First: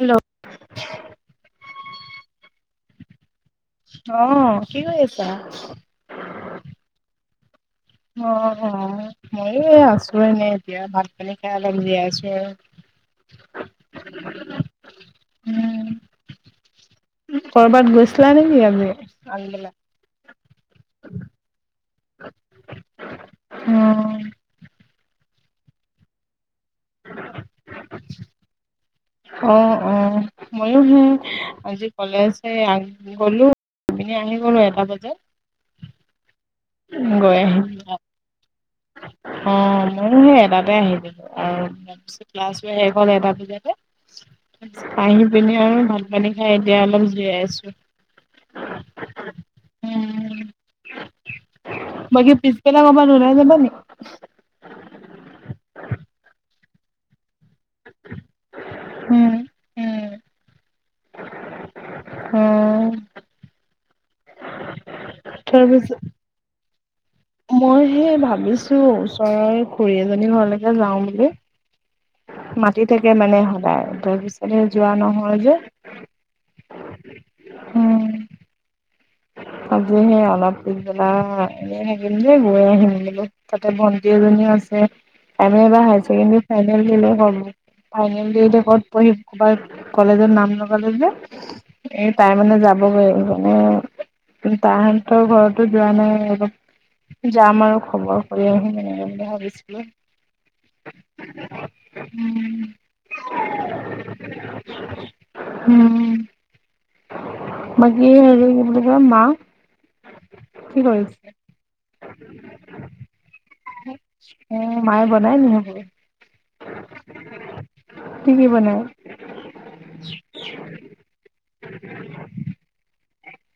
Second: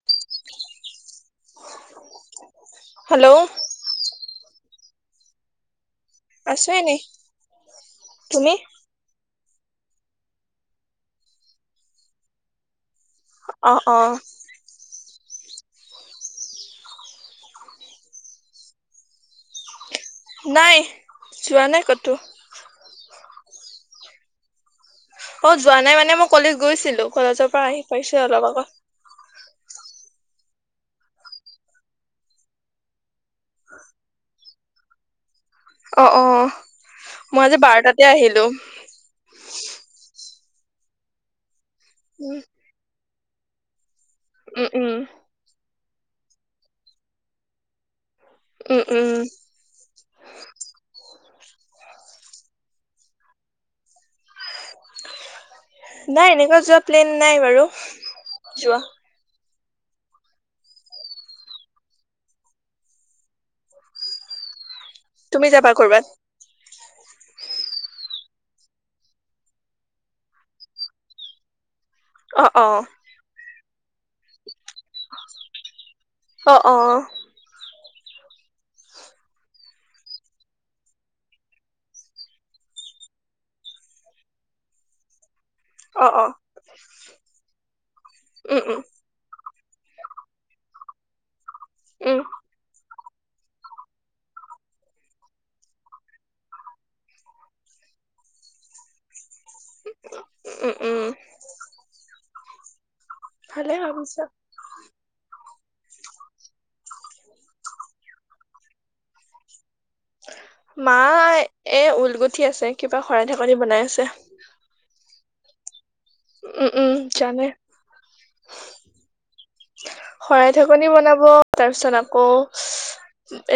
Hello. অ' hello কি কৰি আছা? আছো এনেই। অ', অ'। তুমি [unintelligible] মইয়ো এই আছো এনেই, এতিয়া ভাত পানী খাই অলপ জীয়াই আছো আৰু। অ', অ'। উম, ক'ৰবাত গৈছিলা নেকি আমি আগবেলা? নাই, যোৱা নাই ক'তো। অ'। অ' যোৱা নাই মানে মই কলেজ গৈছিলো। কলেজৰ পৰা আহি পাইছো অলপ আগত। অ', অ', মইয়ো সেই আজি কলেজ গ'লো আহি পিনে আহি গ'লো এটা বজাত। অ', অ'। গৈ মই আজি আহিলো। বাৰটাতে আহিলোঁ। অ' মইয়ো সেই এটাতে আহিছিলোঁ আৰু ক্লাছ উম ক্লাছো শেষ হ'ল এটা উম উম [unintelligible] আহি পিনি আৰু ভাত পানী খাই এতিয়া অলপ জিৰাই আছো। উম', উম'। উম, [unintelligible] [inaudible] নাই এনেকুৱা যোৱা প্লেন নাই বাৰু, যোৱা। উম, উম'। উম। তুমি যাবা তাৰপিছত কৰ'বাত। মই সেই ভাবিছো ওচৰৰ খুড়ী এজনীৰ ঘৰলৈকে যাওঁ বুলি। অ অ মাতি থাকে মানে সদায়। তাৰ পিছতে যোৱা নহয় যে। অ অ, উম আজি সেই অলপ পিছবেলা এনেই থাকিম যে গৈ আহিম বলো তাতে ভন্টি এজনীও আছে। এম এ বা হাই অ অ ছেকেণ্ডাৰীত ফাইনেল [unintelligible] ফাইনেল উম উম [unintelligible] কলেজত নাম ল [unintelligible] এই উম তাই মানে যাব [unintelligible] কিন্তু তাহঁতৰ ঘৰতো যোৱা নাই অলপ যাম আৰু খবৰ কৰি আহিম ভাবিছ উম উম [unintelligible] ভালে ভাবিছা। উম বাকী হেৰি কি হ মা কি কৰিছে? মায়ে এ ঊলগুঠি আছে কিবা শৰাই ঢাকনি বনাই আছে। অ' [unintelligible] উম উম জানে। কি কি বনাই? শৰাই ঢাকনি বনাব তাৰ পিছত আকৌ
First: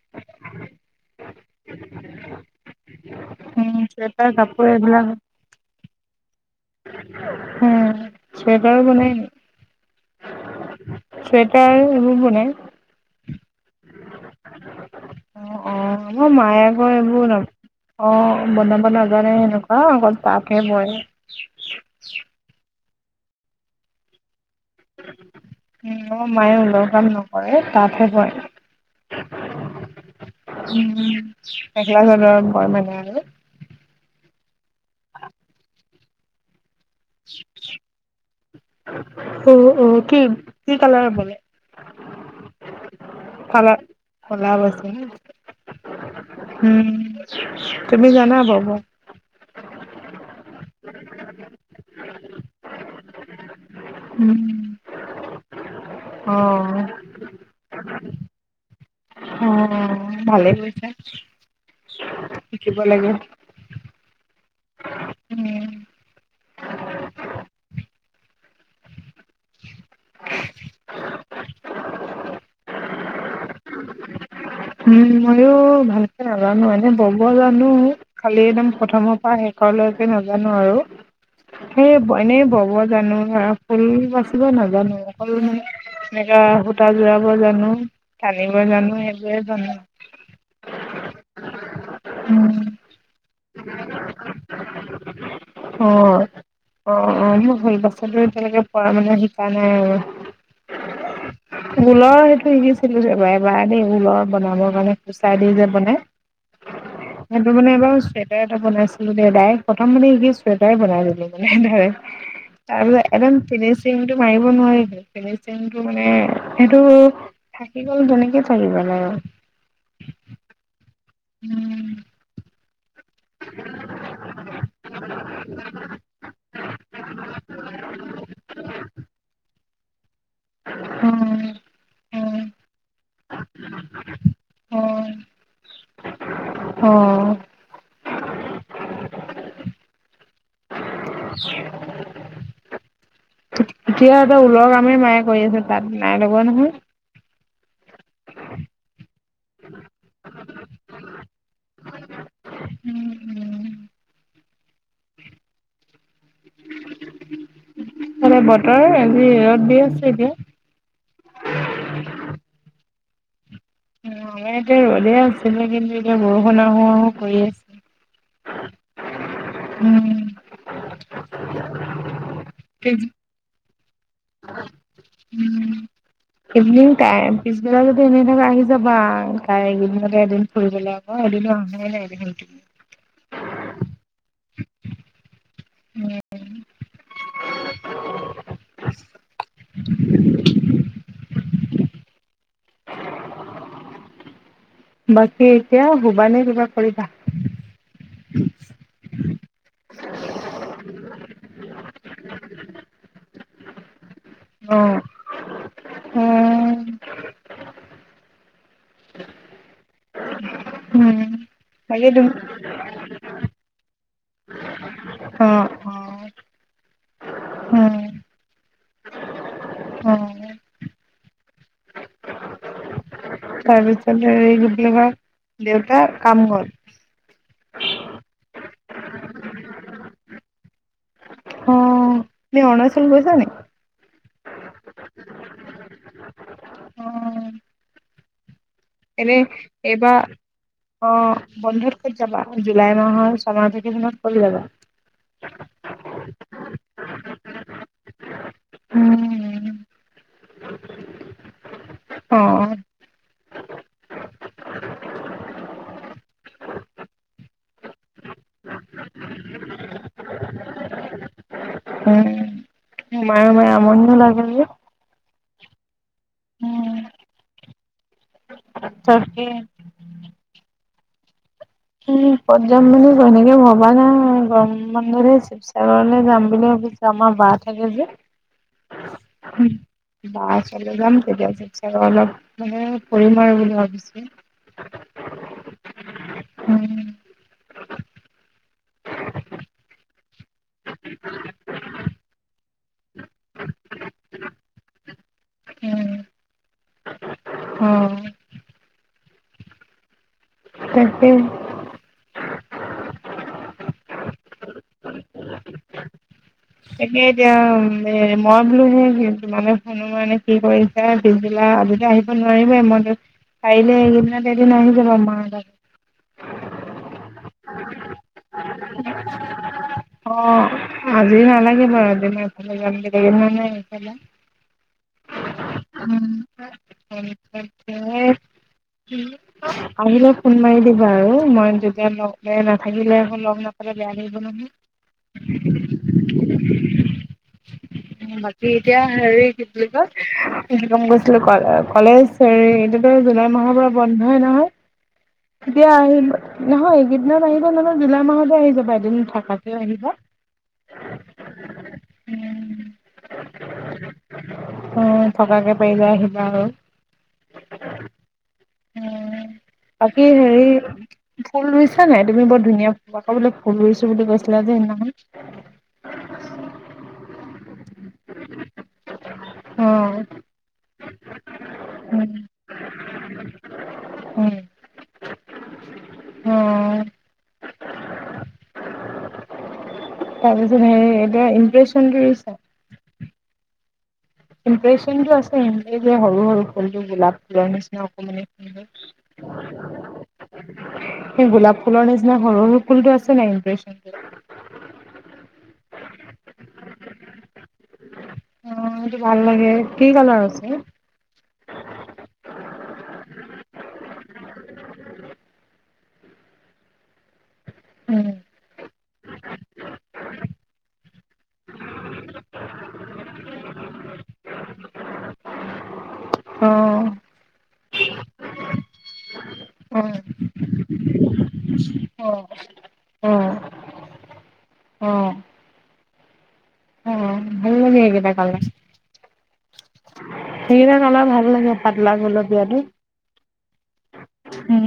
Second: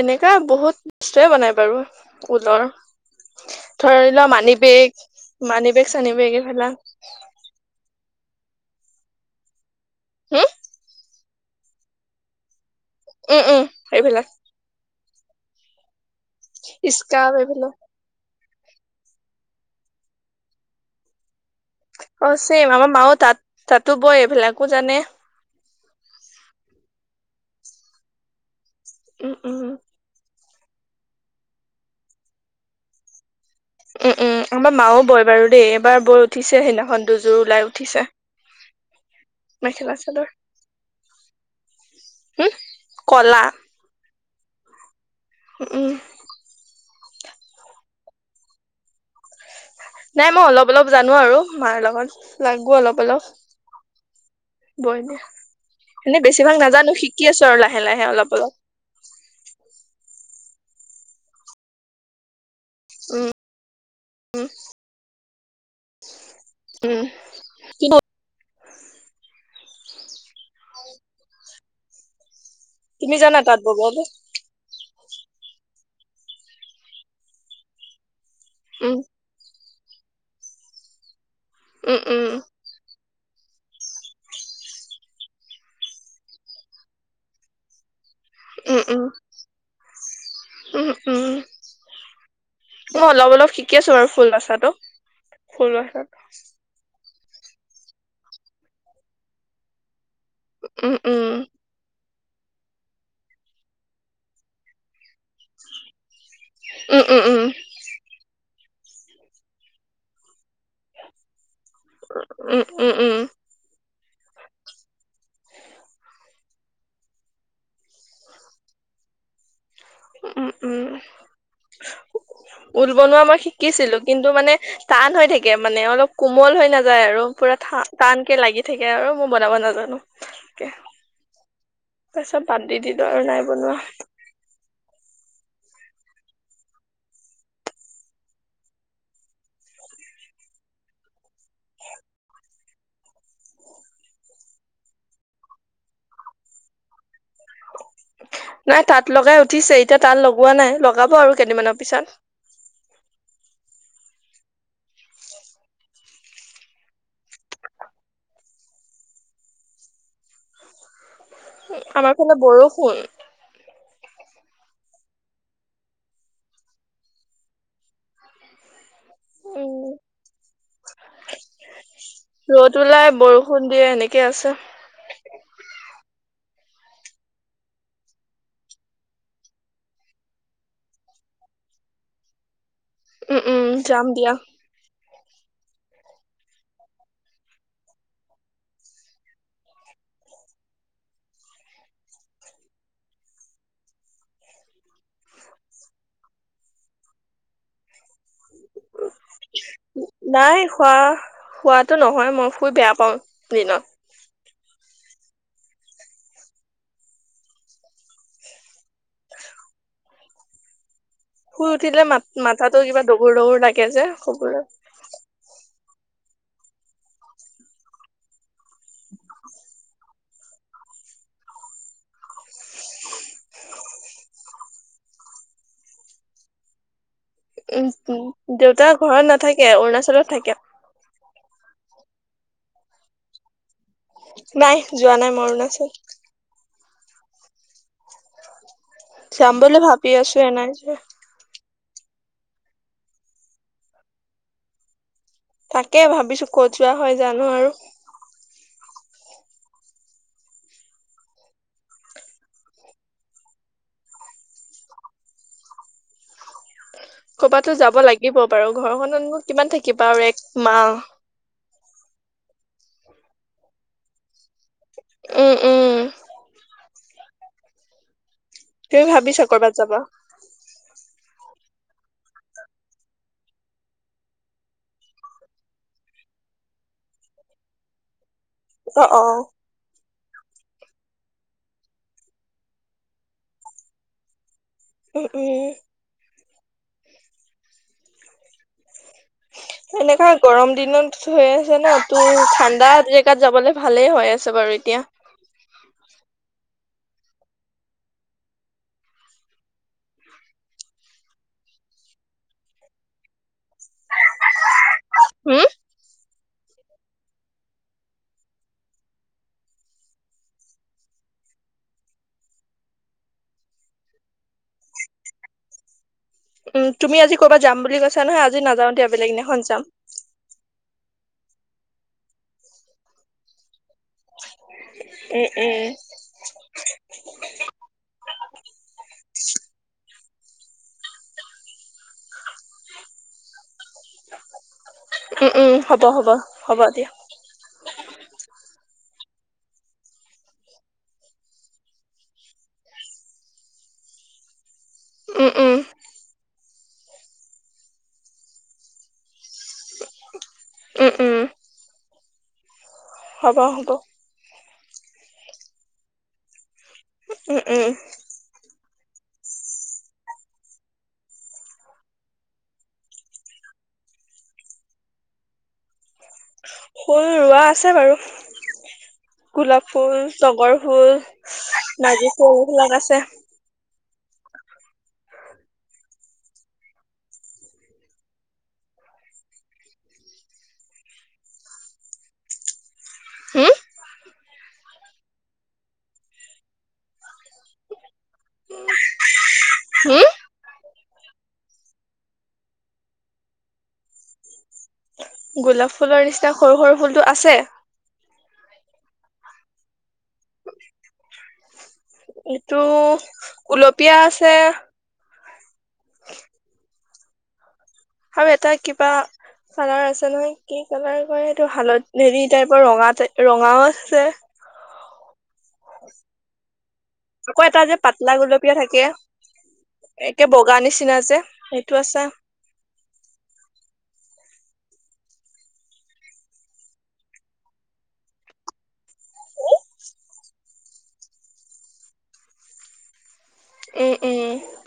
এনেকা বহুত বস্তুৱে বনাই বাৰু ঊলৰ, উম, ধৰি লোৱা চুৱেটাৰ মানি কাপোৰ বেগ এইবিলাক মানি বেগ চানী বেগ এইবিলাক। উম, চুৱেটাৰো বনাই নি হে চুৱেটা সেইবোৰ বনাই। উম উম এইবিলাক অ' অ' আমাৰ মাইয়ে আকৌ এইবোৰ স্কাপ ন এইবিলাক অ'। বনাব নাজানে সেনেকুৱা অকল তাঁতহে বয়। অ' ছেম আমাৰ মাও তাত তাতো বয় এইবিলাক। উম, মাইয়ো অলপ। কাম নকৰে তাত হে বয়। উম - উম। উম, মেখেলা চাদৰ বয় মানে আৰু। উম-উম, আমাৰ মাও বয় বাৰু দেই এবাৰ বৈ উঠিছে হে ন ভন্দুযোৰ ওলাই উঠিছে, অ' মেখেলা অ' কি চাদৰ কি কালাৰ বলে? হম, কলা। ফালা [unintelligible] উম। উম, তুমি জানা বব। নাই মই অলপ -অলপ জানো আৰু মাৰ লগত লাগো অলপ-অলপ। উম [unintelligible] এনে অ বেছিভাগ নাজানো, শিকি আছো আৰু লাহে - লাহে। হে অলপ - অলপ। অহ', ভালেই হৈছে শিকিব লাগে। উম। উম উম, কিব [unintelligible] [inaudible] তুমি জানা তাত বব। উম, ময়ো ভালকে নাজানো। খালি একদম উম, প্ৰথমৰ পৰা আহে। কৰলৈকে নাজানো আৰু। সেই উম, উম, এনে বব জানো। উম, ফুল বাচিব নাজানো অকল এনেকা সূতা জোৰাব জানো। টানিব উম, জানো উম, এ। [inaudible] উম - উম উম মই অলপ-অলপ শিকি আছো বাৰু ফুলবাচাটো - ফুলবাচাটো। অহ', - অহ', মই ফুল বচাটো এতিয়া লৈকে পৰা নাই শিকা নাই আৰু। উম, উম। গ'লাই। অই' দিছিলো এবা এবাৰ দেই। ল'ৰা বনাবৰ কাৰণে কুচাই দি যে মানে। উম, উম, উম, সেইটো মানে এবাৰ ষ্টেতাৰ বনাইছিলো দে ডাইৰেক্ট, প্ৰথম মানে শিকিচো। ফিল্টাৰ বনাই ললি মানে ডাইৰেক্ট, উম, উম, তাৰপিছত উম, একদম ফিনিচিংটো মাৰিব নোৱাৰিল ফিনিচিং টো মানে সেইটো থাকি গ'ল তেনেকে। লাগিব জানো। উম - উম-উম। অদো বনোৱা মই শিকিছিলো কিন্তু মানে টান হৈ থাকে মানে অলপ কোমল হৈ নাযায় আৰু পুৰা থান, টান কে লাগি থাকে আৰু মই বনাব নাজানো। হম। তাৰপিছত বাদ দি দিলোঁ আৰু নাই বনোৱা। অহ। এতিয়াৰ পৰা ওলৰ কামেই মায়ে কৰি আছে তাঁত নাই লগোৱা নহয়। নাই তাঁত লগাই উঠিছে এতিয়া তাঁত লগোৱা নাই, লগাব আৰু কেইদিনমানৰ পিছত। হেল্ল' বতৰ আজি ৰ'দ দি আছে এতিয়া। এ আমাৰফালে বৰষুণ। আমাৰ এতিয়া ৰ'দে আছিলে কিন্তু এতিয়া বৰষুণ আহো আহো কৰি আছে। উম, ৰ'দ পিছ ওলাই বৰষুণ দিয়ে নেক কি আছে? উম। ইভিনিং টাইম, পিছবেলা যদি এনেই থাকা আহি যাবা [unintelligible] এইকিদিনতে এদিন ফুৰিবলে আকৌ! এদিনো আহা নাই [unintelligible] উম, উম, যাম দিয়া। উম। [inaudible] বাকী, এতিয়া শুবানে কিবা কৰিবা? নাই শুৱা! শুৱাটো নহয়, মই শুই বেয়া পাওঁ। দিনত। অ', উম। [inaudible] উম। শুই উঠি দিলে বাকী তুমি [unintelligible] মাথাতো কিবা ডগুৰ ডগুৰ লাগে যে। চবৰে। অ', অ', উম। অ'। তাৰপিছত এই কি বুলি কয়, দেউতা কাম গ'ল? উম, [unintelligible] দেউতা ঘৰত নাথাকে, অৰুণাচলত থাকে। অহ! তুমি অৰুণাচল গৈছানে? নাই যোৱা নাই মই অৰুণাচল অ', এনে যাম বুলি ভাবি এইবাৰ আছো এনাই যে অহ! বন্ধত ক'ত যাবা! জুলাই মাহৰ ছামাৰ ভেকেচনত ক'লৈ যাবা? তাকেই ভাবিছো ক'ত যোৱা হয়, জানো আৰু। উম, অহ। [inaudible] ক'ৰবাতটো যাব লাগিব বাৰু! ঘৰখনত নো কিমান থাকিবা আৰু এক মাহ। উম, মায়ে ময়ে আমনিও লাগে‌ যে। উম, উম। তুমি ভাবিছা তাকে কৰবাত যাবা? উম, ক'ত যাম বুলি এনেকে ভবা নাই। গৰম বন্ধ যে, শিৱসাগৰলৈ যাম বুলি ভাবিছো। আমাৰ বা থাকে যে। অ', অ'। বা ওচৰলৈ যাম, তেতিয়া শিৱসাগৰ অলপ মানে ফুৰিম আৰু বুলি ভাবিছো। উম-উম। উম। এনেকুৱা গৰম। দিনত হৈ আছে ন তোৰ। ঠাণ্ডা জেগাত যাবলে ভালেই হৈ আছে বাৰু এতিয়া। অহ। তাকে। উম। তাকে এতিয়া মই বোলো সেই তোমালোক শুনো মানে কি কৰিছা পিছবেলা আজিটো আহিব নোৱাৰিবাই মইতো পাৰিলে এইকেইদিনতে এদিন আহি যাবা মা তাত। উম, তুমি আজি ক'ৰবাত যাম বুলি কৈছিলা। চিলা নহয় আজি নাযাও দিয়া বেলেগ দিনাখন যাম। অ' আজি নালাগে বাৰু আজ মই এফালে যামে মানে। উম আহিলে। ফোন মাৰি দিবা আৰু মই যেতিয়া নাথাকিলে। লগ বাকি উম উম হ'ব হ'ব হ'ব দিয়া এতিয়া। হেৰি কি বুলি কয় গৈছিলো কলেজ হেৰি এইটোতো জুলাই মাহৰ পৰা বন্ধই নহয়। উম উম দিয়া হব নহয় এইকেইদিনত আহিব নহয়। জুলাই মাহতে আহি যাবা এদিন থাকাকেও আহিবা। উম-উম। উম। হ'ব-হ'ব। অ' থকাকে পাৰিলে আহিবা আৰু। উম-উম-উম। উ বাকী হেৰি ফুল ৰুইছা নাই তুমি বৰ ধুনীয়া আকৌ বোলে ফুল ৰুইছো বুলি কৈছিলা যে সেইদিনা খনে। ফুল ৰোৱা আছে বাৰু গোলাপ অ', ফুল, তগৰ ফুল, নাৰ্জি উম, ফুল এইবিলাক আছে। অ'। তাৰপিছত হে এতিয়া ইমপ্ৰেচনটোছা হম। ইমপ্ৰেচনটো আছে এনেক যে সৰু সৰু ফুলটো গোলাপ ফুলৰ নিচিনা অকমান। হম। সেই গোলাপ ফুলৰ নিচিনা সৰু সৰু ফুলতটো আছে নাই ইমপ্ৰেচনটো। গোলাপ ফুলৰ নিচিনা সৰু-সৰু ফুলটো আছে। অ', সেইটো ভাল লাগে কি কালৰৰ? [unintelligible] এইটো গুলপীয়া আছে। ভাল আৰু লাগে এটা কিবা কালাৰ আছে নহয় কি কালাৰ? এইটো হালত হেৰি টাইপৰ ৰঙা-ৰঙাও আছে। [inaudible] আকৌ এটা যে অ'। পাতলা গুলপীয়া থাকে। উম। গা নিচিনা যে সেই অ', অ'। অ'। সেইকেটা কালাৰ্চ কালাৰ ভাল লাগে, পাতলা গুলপীয়াটো এই এ উম,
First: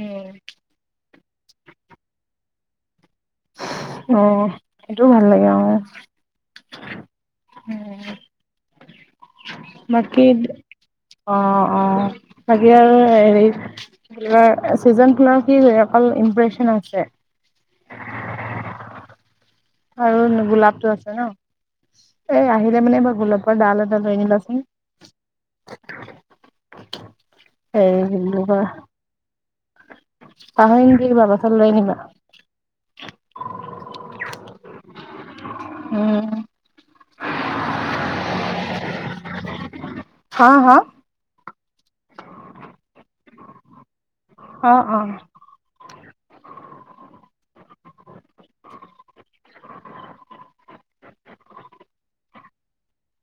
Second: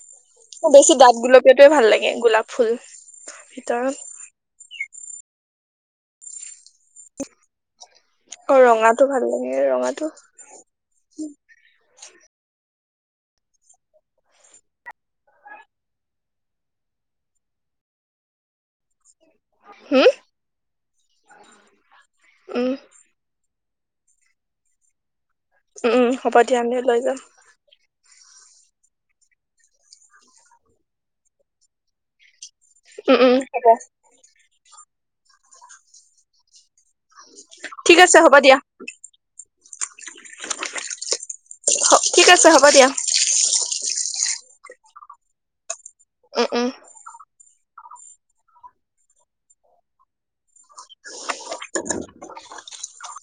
উম। বেছি দাঠ গুলপীয়াটয়ে ভাল লাগে। গোলাপ ফুল ভিতৰত অ', সেইটোও ভাল লাগে। অ'। উম। অ ৰঙাটো ভাল লাগে ৰঙাটো বাকী, অ', অ', [unintelligible] চিজন ফুলৰ কি হৈ, অকল ইমপ্ৰেচন আছে। হম আৰু গোলাপটো আছে ন', এ উম আহিলে মানে এইবাৰ গোলাপ ডাল এদাল লৈ আনিবাচোন। উম হ'ব দিয়া, আমিওঁ লৈ যাম। বাহ। পাহৰি নাথাকিবা, [unintelligible] লৈ আনিবা। উম, উম, হব। উম। ঠিক আছে হ'ব দিয়া। হা, হা? ঠিক আছে হ'ব দিয়া। অ', অ'। উম উম [inaudible]